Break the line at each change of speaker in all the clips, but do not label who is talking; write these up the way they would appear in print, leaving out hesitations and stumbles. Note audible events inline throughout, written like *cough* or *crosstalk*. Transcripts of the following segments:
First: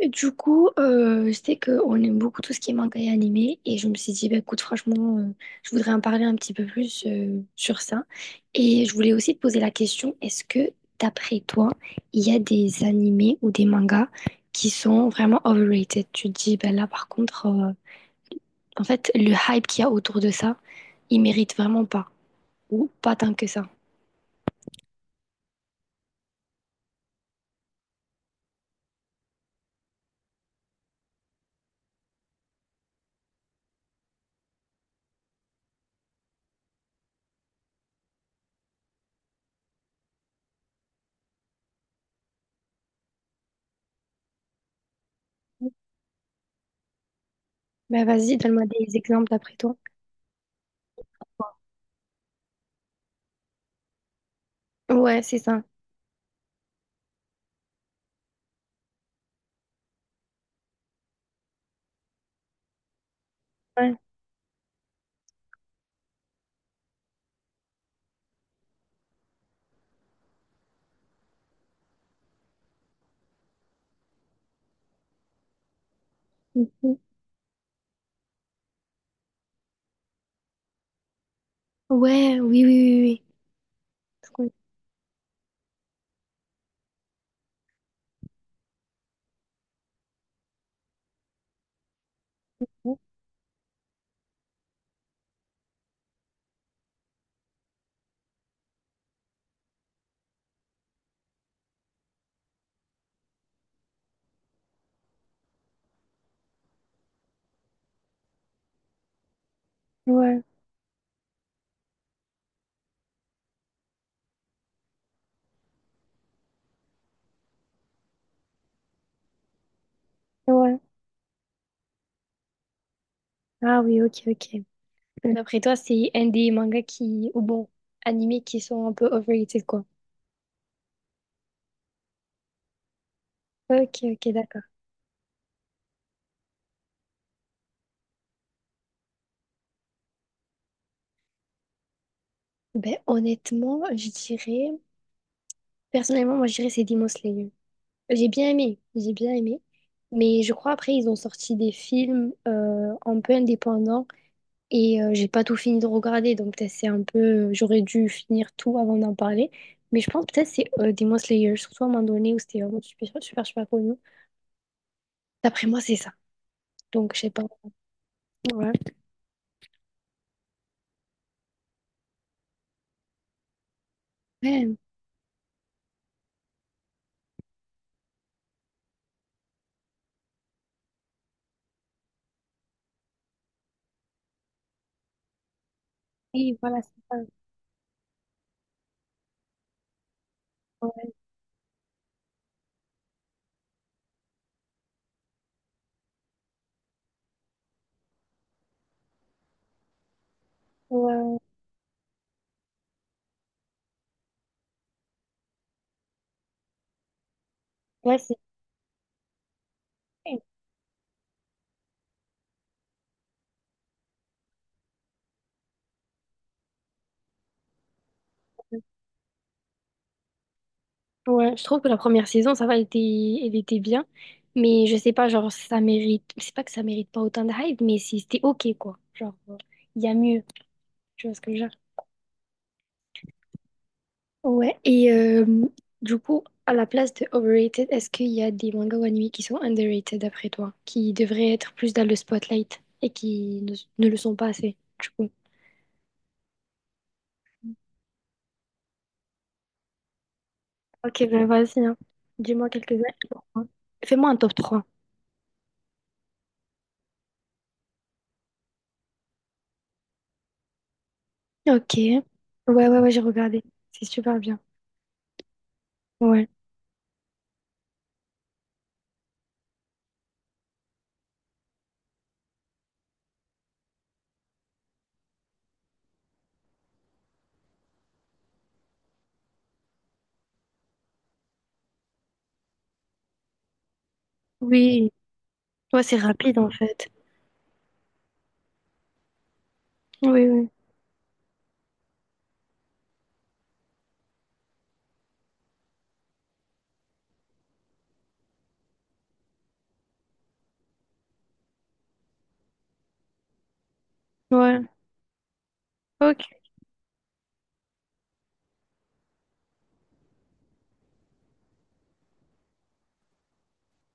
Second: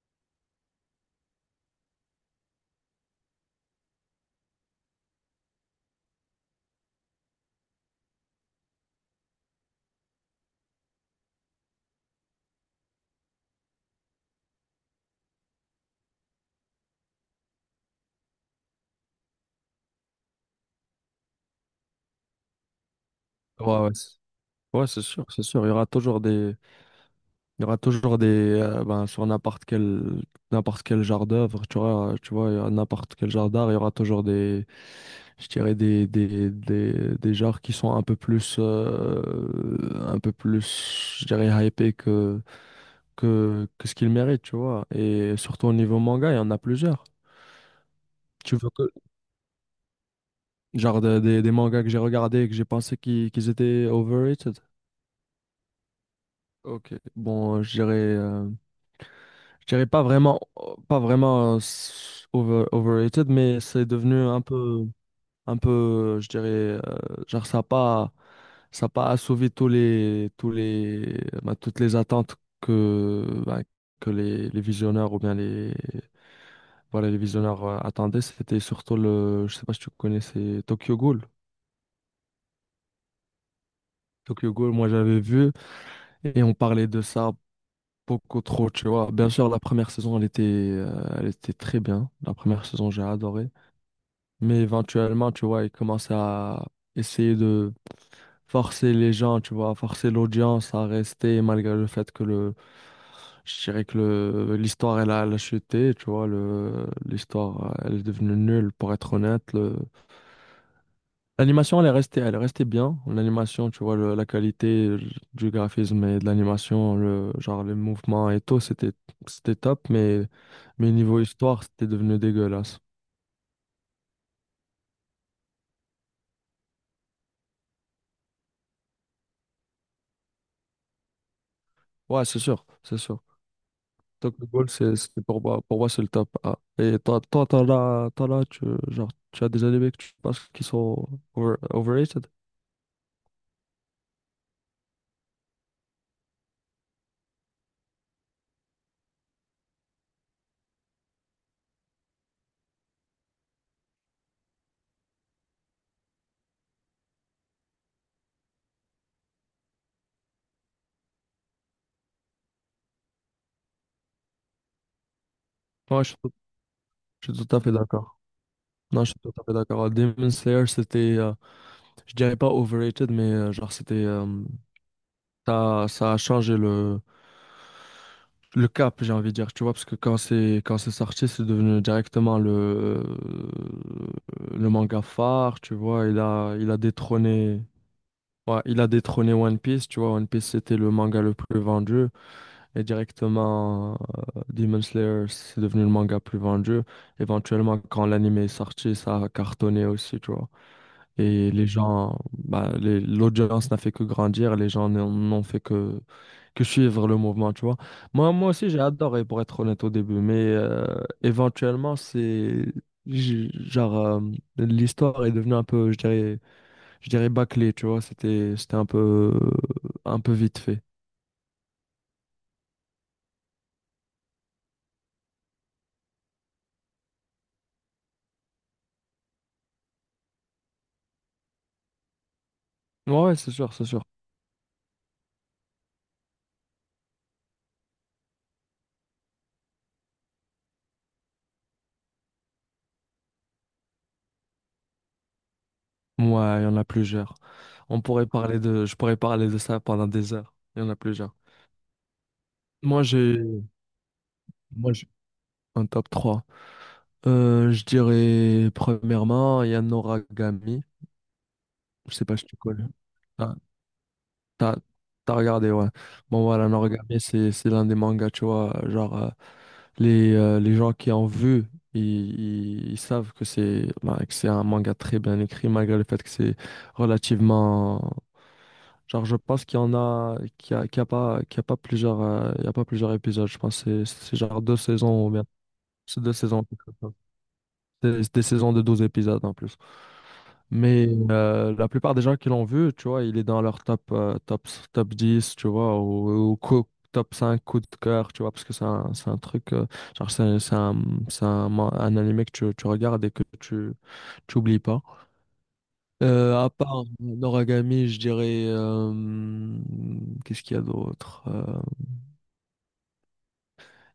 Et du coup, je sais qu'on aime beaucoup tout ce qui est manga et animé, et je me suis dit, bah, écoute, franchement, je voudrais en parler un petit peu plus sur ça. Et je voulais aussi te poser la question, est-ce que, d'après toi, il y a des animés ou des mangas qui sont vraiment overrated? Tu te dis, bah, là, par contre, en fait, le hype qu'il y a autour de ça, il mérite vraiment pas, ou pas tant que ça.
Ouais, ouais, c'est sûr, c'est sûr. Il y aura toujours des, il y aura toujours des, ben, sur n'importe quel genre d'œuvre, tu vois, il y a n'importe quel genre d'art, il y aura toujours je dirais des genres qui sont un peu plus, je dirais, hypés que ce qu'ils méritent, tu vois. Et surtout au niveau manga, il y en a plusieurs.
Bah vas-y,
Tu
donne-moi
veux que,
des exemples d'après toi.
genre, de- des mangas que j'ai regardés et que j'ai pensé qu'ils étaient overrated.
Ouais, c'est ça.
Ok, bon, je dirais pas vraiment, oh, pas vraiment overrated, mais c'est
Ouais.
devenu un peu, je dirais, genre ça a pas assouvi toutes les attentes que, bah, que les visionneurs ou bien
Mhm.
les visionneurs attendaient. C'était surtout je sais pas si tu connais, c'est Tokyo Ghoul.
Ouais, oui, oui, oui, oui. Trop
Tokyo Ghoul, moi j'avais vu et on parlait de ça beaucoup trop, tu vois. Bien sûr, la première saison, elle était très bien. La première saison,
cool.
j'ai adoré. Mais éventuellement, tu vois, ils commencent à essayer de forcer les gens, tu vois, forcer l'audience à rester malgré le fait que je dirais que l'histoire, elle a chuté, tu vois, l'histoire, elle est devenue nulle, pour être honnête.
Ouais,
L'animation, elle est restée bien. L'animation, tu vois, la qualité du graphisme et de l'animation, genre les mouvements et tout, c'était top,
ouais.
mais niveau histoire, c'était devenu dégueulasse.
Ah oui, ok, ok. D'après toi, c'est un des mangas qui, ou bon, animés qui sont un peu overrated, quoi.
Ouais, c'est sûr, c'est sûr.
Ok, ok,
Donc le
d'accord.
goal, c'est pour moi c'est le top A. Et toi, toi, t'en as, tu, genre, tu as des animés que tu penses qui sont overrated?
Ben honnêtement, je dirais. Personnellement, moi, je dirais c'est Demon Slayer. J'ai bien aimé, j'ai bien aimé. Mais je crois après, ils ont sorti des films un peu indépendants et j'ai pas tout fini de regarder. Donc peut-être c'est un peu, j'aurais dû finir tout avant d'en parler. Mais je pense peut-être c'est Demon Slayer, surtout à un moment donné où c'était vraiment super, super, super connu. D'après moi, c'est
Ouais, je
ça.
suis tout,
Donc je sais
je
pas.
suis tout à fait d'accord.
Ouais.
Non, je suis tout à fait d'accord. Demon Slayer, c'était, je dirais pas overrated, mais euh, genre, c'était, euh,
Ouais,
Ça, ça a changé le cap, j'ai envie de dire, tu vois, parce que quand c'est sorti, c'est devenu directement le manga phare, tu vois,
oui,
il a
voilà, c'est ça.
détrôné, ouais, il a détrôné One Piece, tu vois, One Piece c'était le
Ouais,
manga le plus vendu, et directement Demon Slayer, c'est devenu le manga le plus vendu. Éventuellement, quand l'anime est sorti, ça a cartonné aussi, tu vois.
ouais,
Et les gens, bah, l'audience n'a fait que grandir, les gens n'ont fait que suivre le mouvement, tu vois.
ouais,
Moi,
c'est...
moi aussi, j'ai adoré, pour être honnête au début, mais euh, éventuellement, j- genre, euh, l'histoire est devenue un peu, je dirais bâclée, tu vois. C'était un peu vite fait.
Ouais, je trouve que la première saison, ça va, elle était bien. Mais je sais pas, genre, ça mérite. C'est pas que ça mérite pas autant de hype, mais c'était ok, quoi. Genre, il y a mieux. Tu vois ce que je veux dire?
Ouais, ouais, c'est sûr, c'est sûr.
Ouais, et du coup, à la place de overrated, est-ce qu'il y a des mangas ou animés qui sont underrated d'après toi, qui devraient être plus dans le spotlight et qui ne le sont pas assez, du coup?
Ouais, il y en a plusieurs. On pourrait parler de, je pourrais parler de ça pendant des heures. Il y en a
Ok,
plusieurs.
ben vas-y, hein. Dis-moi
Moi, j'ai,
quelques-uns. Fais-moi un top trois.
moi, j'ai un top 3. Je dirais premièrement Yanoragami.
Ok.
Je
Ouais,
sais pas si tu connais.
ouais, ouais, j'ai
Ah,
regardé. C'est super bien.
t'as, t'as regardé, ouais. Bon,
Ouais.
voilà, Yanoragami, c'est l'un des mangas, tu vois. Genre, les gens qui en vu, ils savent que c'est bah, que c'est un manga très bien écrit, malgré le fait que c'est relativement. Genre, je pense qu'il y en a, qu'il y a, qu'il y a pas, qu'il y a pas plusieurs, il y a pas plusieurs épisodes. Je pense que c'est genre deux
Oui,
saisons ou bien.
ouais, c'est
C'est deux
rapide
saisons.
en fait.
C'est des saisons de 12 épisodes en plus.
Oui, oui.
Mais la plupart des gens qui l'ont vu, tu vois, il est dans leur top 10 tu vois, ou, top 5 coup de cœur, tu vois, parce que c'est un truc, genre, c'est un, c'est un, c'est un, man- un animé que tu regardes et que tu oublies
Ouais.
pas.
Ok.
À part Noragami, je dirais, qu'est-ce qu'il y a d'autre?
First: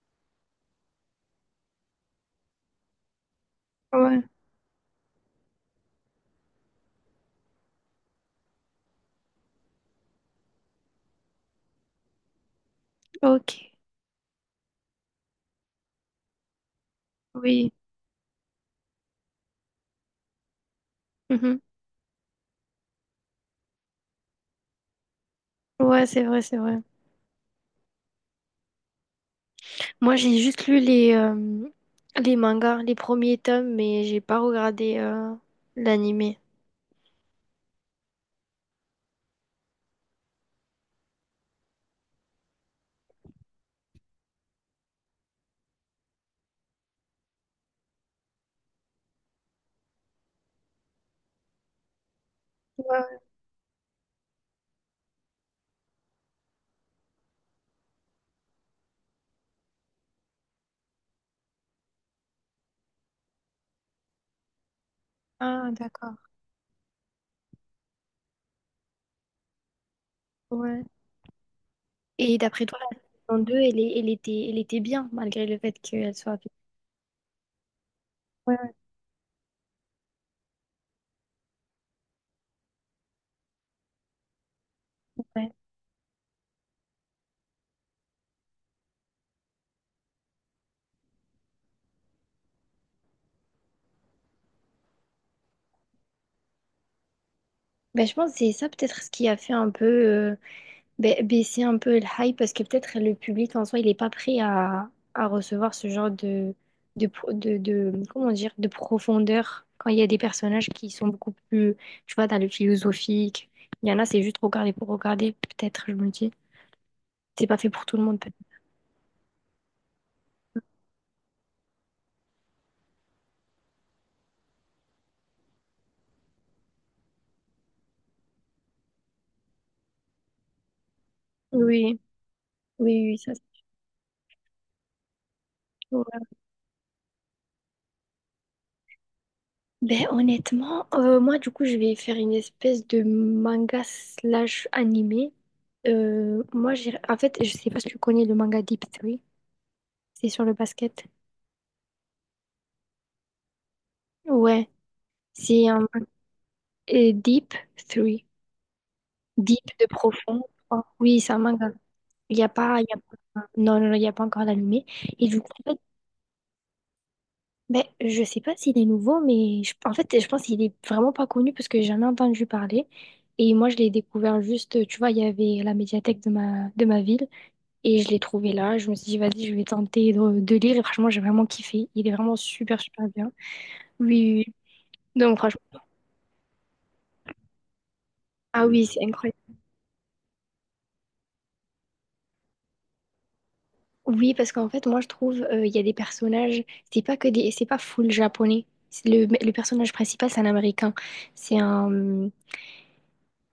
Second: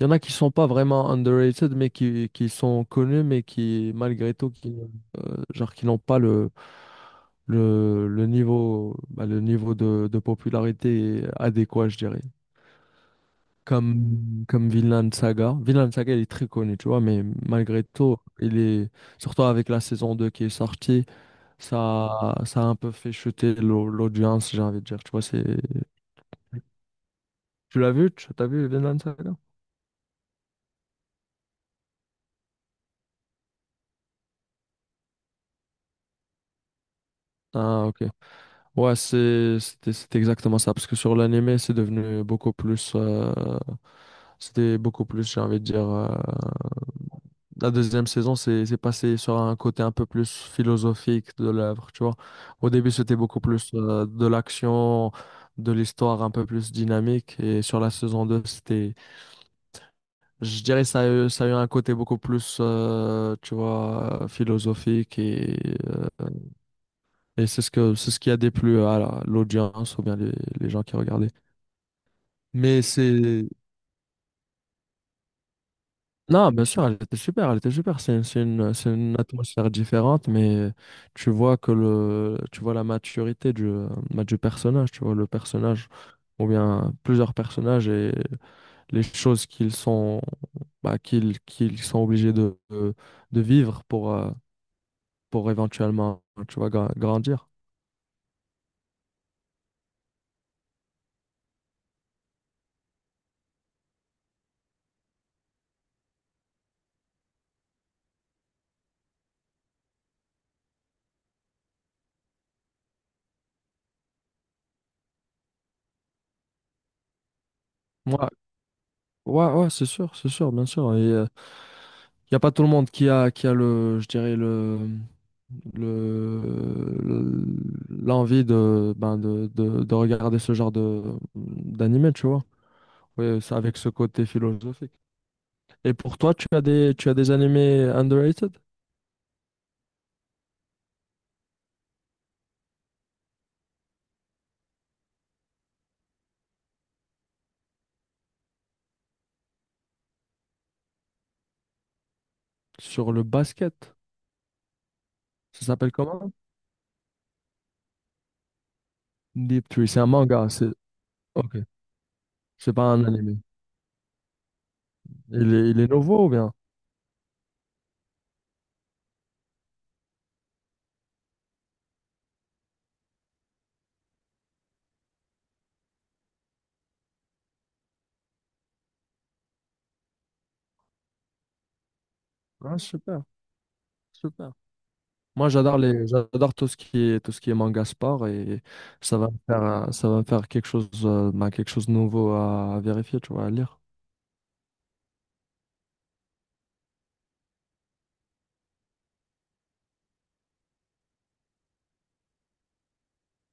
Il y en a qui sont pas vraiment underrated, mais qui sont connus, mais qui,
Ouais.
malgré tout, genre, qui n'ont pas le niveau, bah, le niveau de popularité adéquat, je dirais.
Ok.
Comme Vinland Saga. Vinland Saga, il est très connu, tu vois, mais
Oui.
malgré tout, surtout avec la saison 2 qui est sortie,
Mhm.
ça a un peu fait chuter l'audience, j'ai envie de dire. Tu vois, c'est,
Ouais, c'est vrai, c'est vrai.
tu l'as vu? Tu as vu Vinland Saga?
Moi, j'ai juste lu les mangas, les premiers tomes, mais j'ai pas regardé l'animé.
Ah, ok. Ouais, c'était exactement ça parce que sur l'anime, c'est devenu beaucoup plus c'était beaucoup plus, j'ai envie de dire la deuxième saison, c'est passé sur un côté un peu plus philosophique de l'œuvre, tu vois. Au début, c'était
Ouais.
beaucoup plus de l'action, de l'histoire un peu plus dynamique et sur la saison 2, c'était je dirais ça a eu un côté beaucoup plus tu vois, philosophique
Ah, d'accord.
euh, et c'est ce qui a déplu à l'audience ou bien les gens
Ouais.
qui regardaient.
Et d'après toi,
Mais
la saison
c'est...
2, elle, elle était bien, malgré le fait qu'elle soit.
Non, bien sûr, elle était super, elle était super.
Ouais, ouais.
C'est une atmosphère différente, mais tu vois que tu vois la maturité du personnage, tu vois le
Ouais.
personnage, ou bien plusieurs personnages et les choses qu'ils sont obligés de vivre pour éventuellement, tu vois, grandir.
Ben, je pense que c'est ça peut-être ce qui a fait un peu, baisser un peu le hype parce que peut-être le public en soi, il n'est pas prêt à recevoir ce genre de comment dire, de profondeur quand il y a des personnages qui sont beaucoup plus, tu vois, dans le philosophique. Il y en a, c'est juste regarder pour regarder, peut-être, je me dis. C'est pas fait pour tout le
Ouais,
monde, peut-être.
ouais, c'est sûr, bien sûr. Et, il n'y a pas tout le monde qui a le, je dirais, le, le- l'envie de regarder ce genre
Oui,
d'animé, tu vois.
oui, oui, ça c'est
Oui, ça avec ce côté philosophique. Et pour
sûr.
toi, tu as des animés underrated
Ben honnêtement, moi du coup je vais faire une espèce de manga slash animé. Moi j'ai en fait je sais pas si tu connais le manga Deep Three, c'est sur le basket.
sur le basket.
Ouais,
Ça
c'est un
s'appelle comment?
Deep Three. Deep
Deep
de
Tree. C'est un
profond.
manga. C'est,
Oh, oui, c'est un
ok.
manga. Il n'y a
C'est
pas,
pas
il y a
un animé.
pas, non, non, non, il n'y a pas encore d'animé. Et du coup, en fait,
Il est nouveau ou bien?
ben, je sais pas s'il est nouveau, mais en fait, je pense qu'il est vraiment pas connu parce que j'ai jamais entendu parler. Et moi, je l'ai découvert juste, tu vois, il y avait la médiathèque de ma ville et je l'ai trouvé là. Je me suis dit, vas-y, je vais tenter de lire. Et franchement, j'ai vraiment kiffé. Il est vraiment
Ah,
super, super
super.
bien. Oui, oui.
Super.
Oui. Donc,
Moi,
franchement,
j'adore tout ce qui est, tout ce qui est manga sport et
ah oui, c'est incroyable.
ça va me faire quelque chose, quelque chose de nouveau à vérifier, tu vois, à lire.
Oui, parce qu'en fait, moi, je trouve, il y a des personnages, c'est pas que des, c'est pas full japonais. C'est le personnage principal, c'est un Américain. C'est un,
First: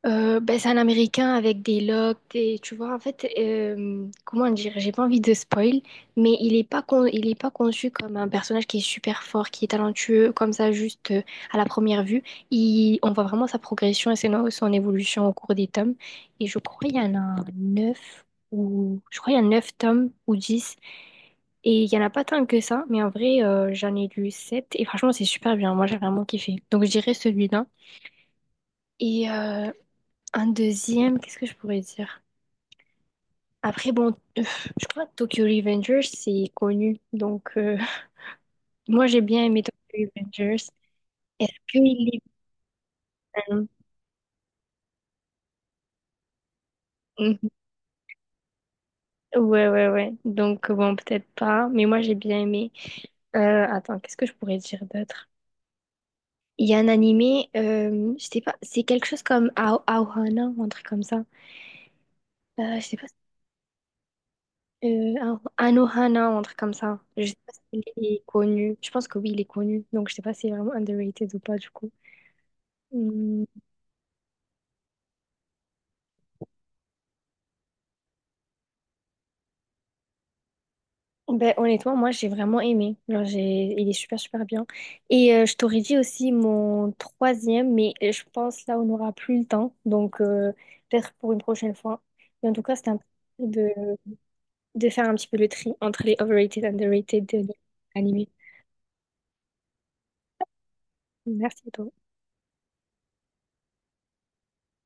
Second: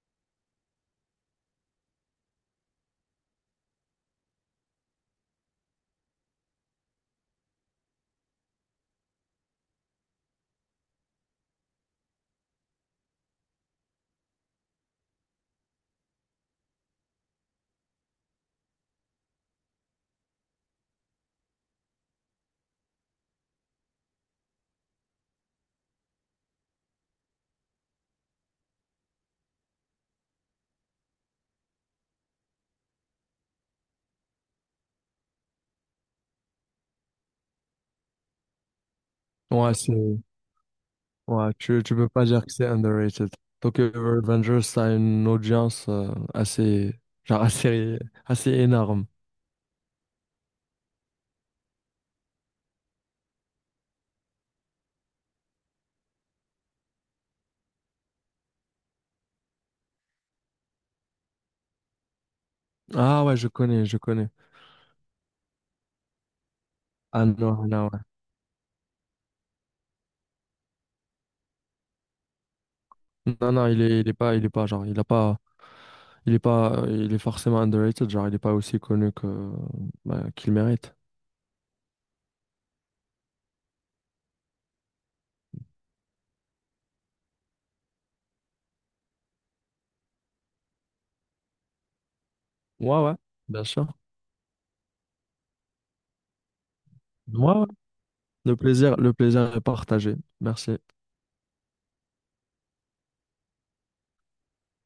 c'est un Américain avec des locks, et tu vois, en fait, comment dire, j'ai pas envie de spoil, mais il est pas conçu comme un personnage qui est super fort, qui est talentueux, comme ça, juste à la première vue. On voit vraiment sa progression et son évolution au cours des tomes. Et je crois qu'il y en a 9 ou je crois qu'il y a 9 tomes ou dix. Et il y en a pas tant que ça, mais en vrai, j'en ai lu 7 et franchement, c'est super bien. Moi, j'ai vraiment kiffé. Donc, je dirais celui-là. Et un deuxième, qu'est-ce que je pourrais dire? Après, bon, je crois que Tokyo Revengers, c'est connu. Donc, *laughs* moi, j'ai bien aimé
Ouais, c'est,
Tokyo Revengers.
ouais,
Est-ce
tu
qu'il
peux
est
pas dire que c'est underrated.
bien?
Tokyo Revengers, ça a une audience, assez, genre, *laughs*
Mhm.
assez, assez énorme.
Ouais, ouais, ouais. Donc, bon, peut-être pas, mais moi, j'ai bien aimé. Attends, qu'est-ce que je pourrais dire d'autre? Il y a un animé, je sais pas, c'est quelque chose comme Aohana ou un truc comme ça. Je sais pas,
Ah ouais, je connais, je connais.
Anohana ou un truc comme ça. Je
Ah
sais pas
non,
s'il
non, ouais.
est connu. Je pense que oui, il est connu. Donc, je sais pas si c'est vraiment underrated ou pas, du coup. Hmm.
Non, non, il est pas, genre, il a pas, il est pas, il est forcément underrated, genre, il est pas aussi connu que, bah, qu'il mérite.
Ben, honnêtement, moi j'ai vraiment aimé. Genre, j'ai. Il est super super bien. Et je t'aurais dit aussi mon troisième, mais je pense là on n'aura plus le temps. Donc peut-être pour une prochaine fois. Mais en tout cas, c'était un
Ouais, ouais, bien
plaisir
sûr.
de... de faire un petit peu le tri entre les overrated and underrated de
Ouais, ouais.
animés.
Le plaisir est partagé. Merci.
Merci à toi.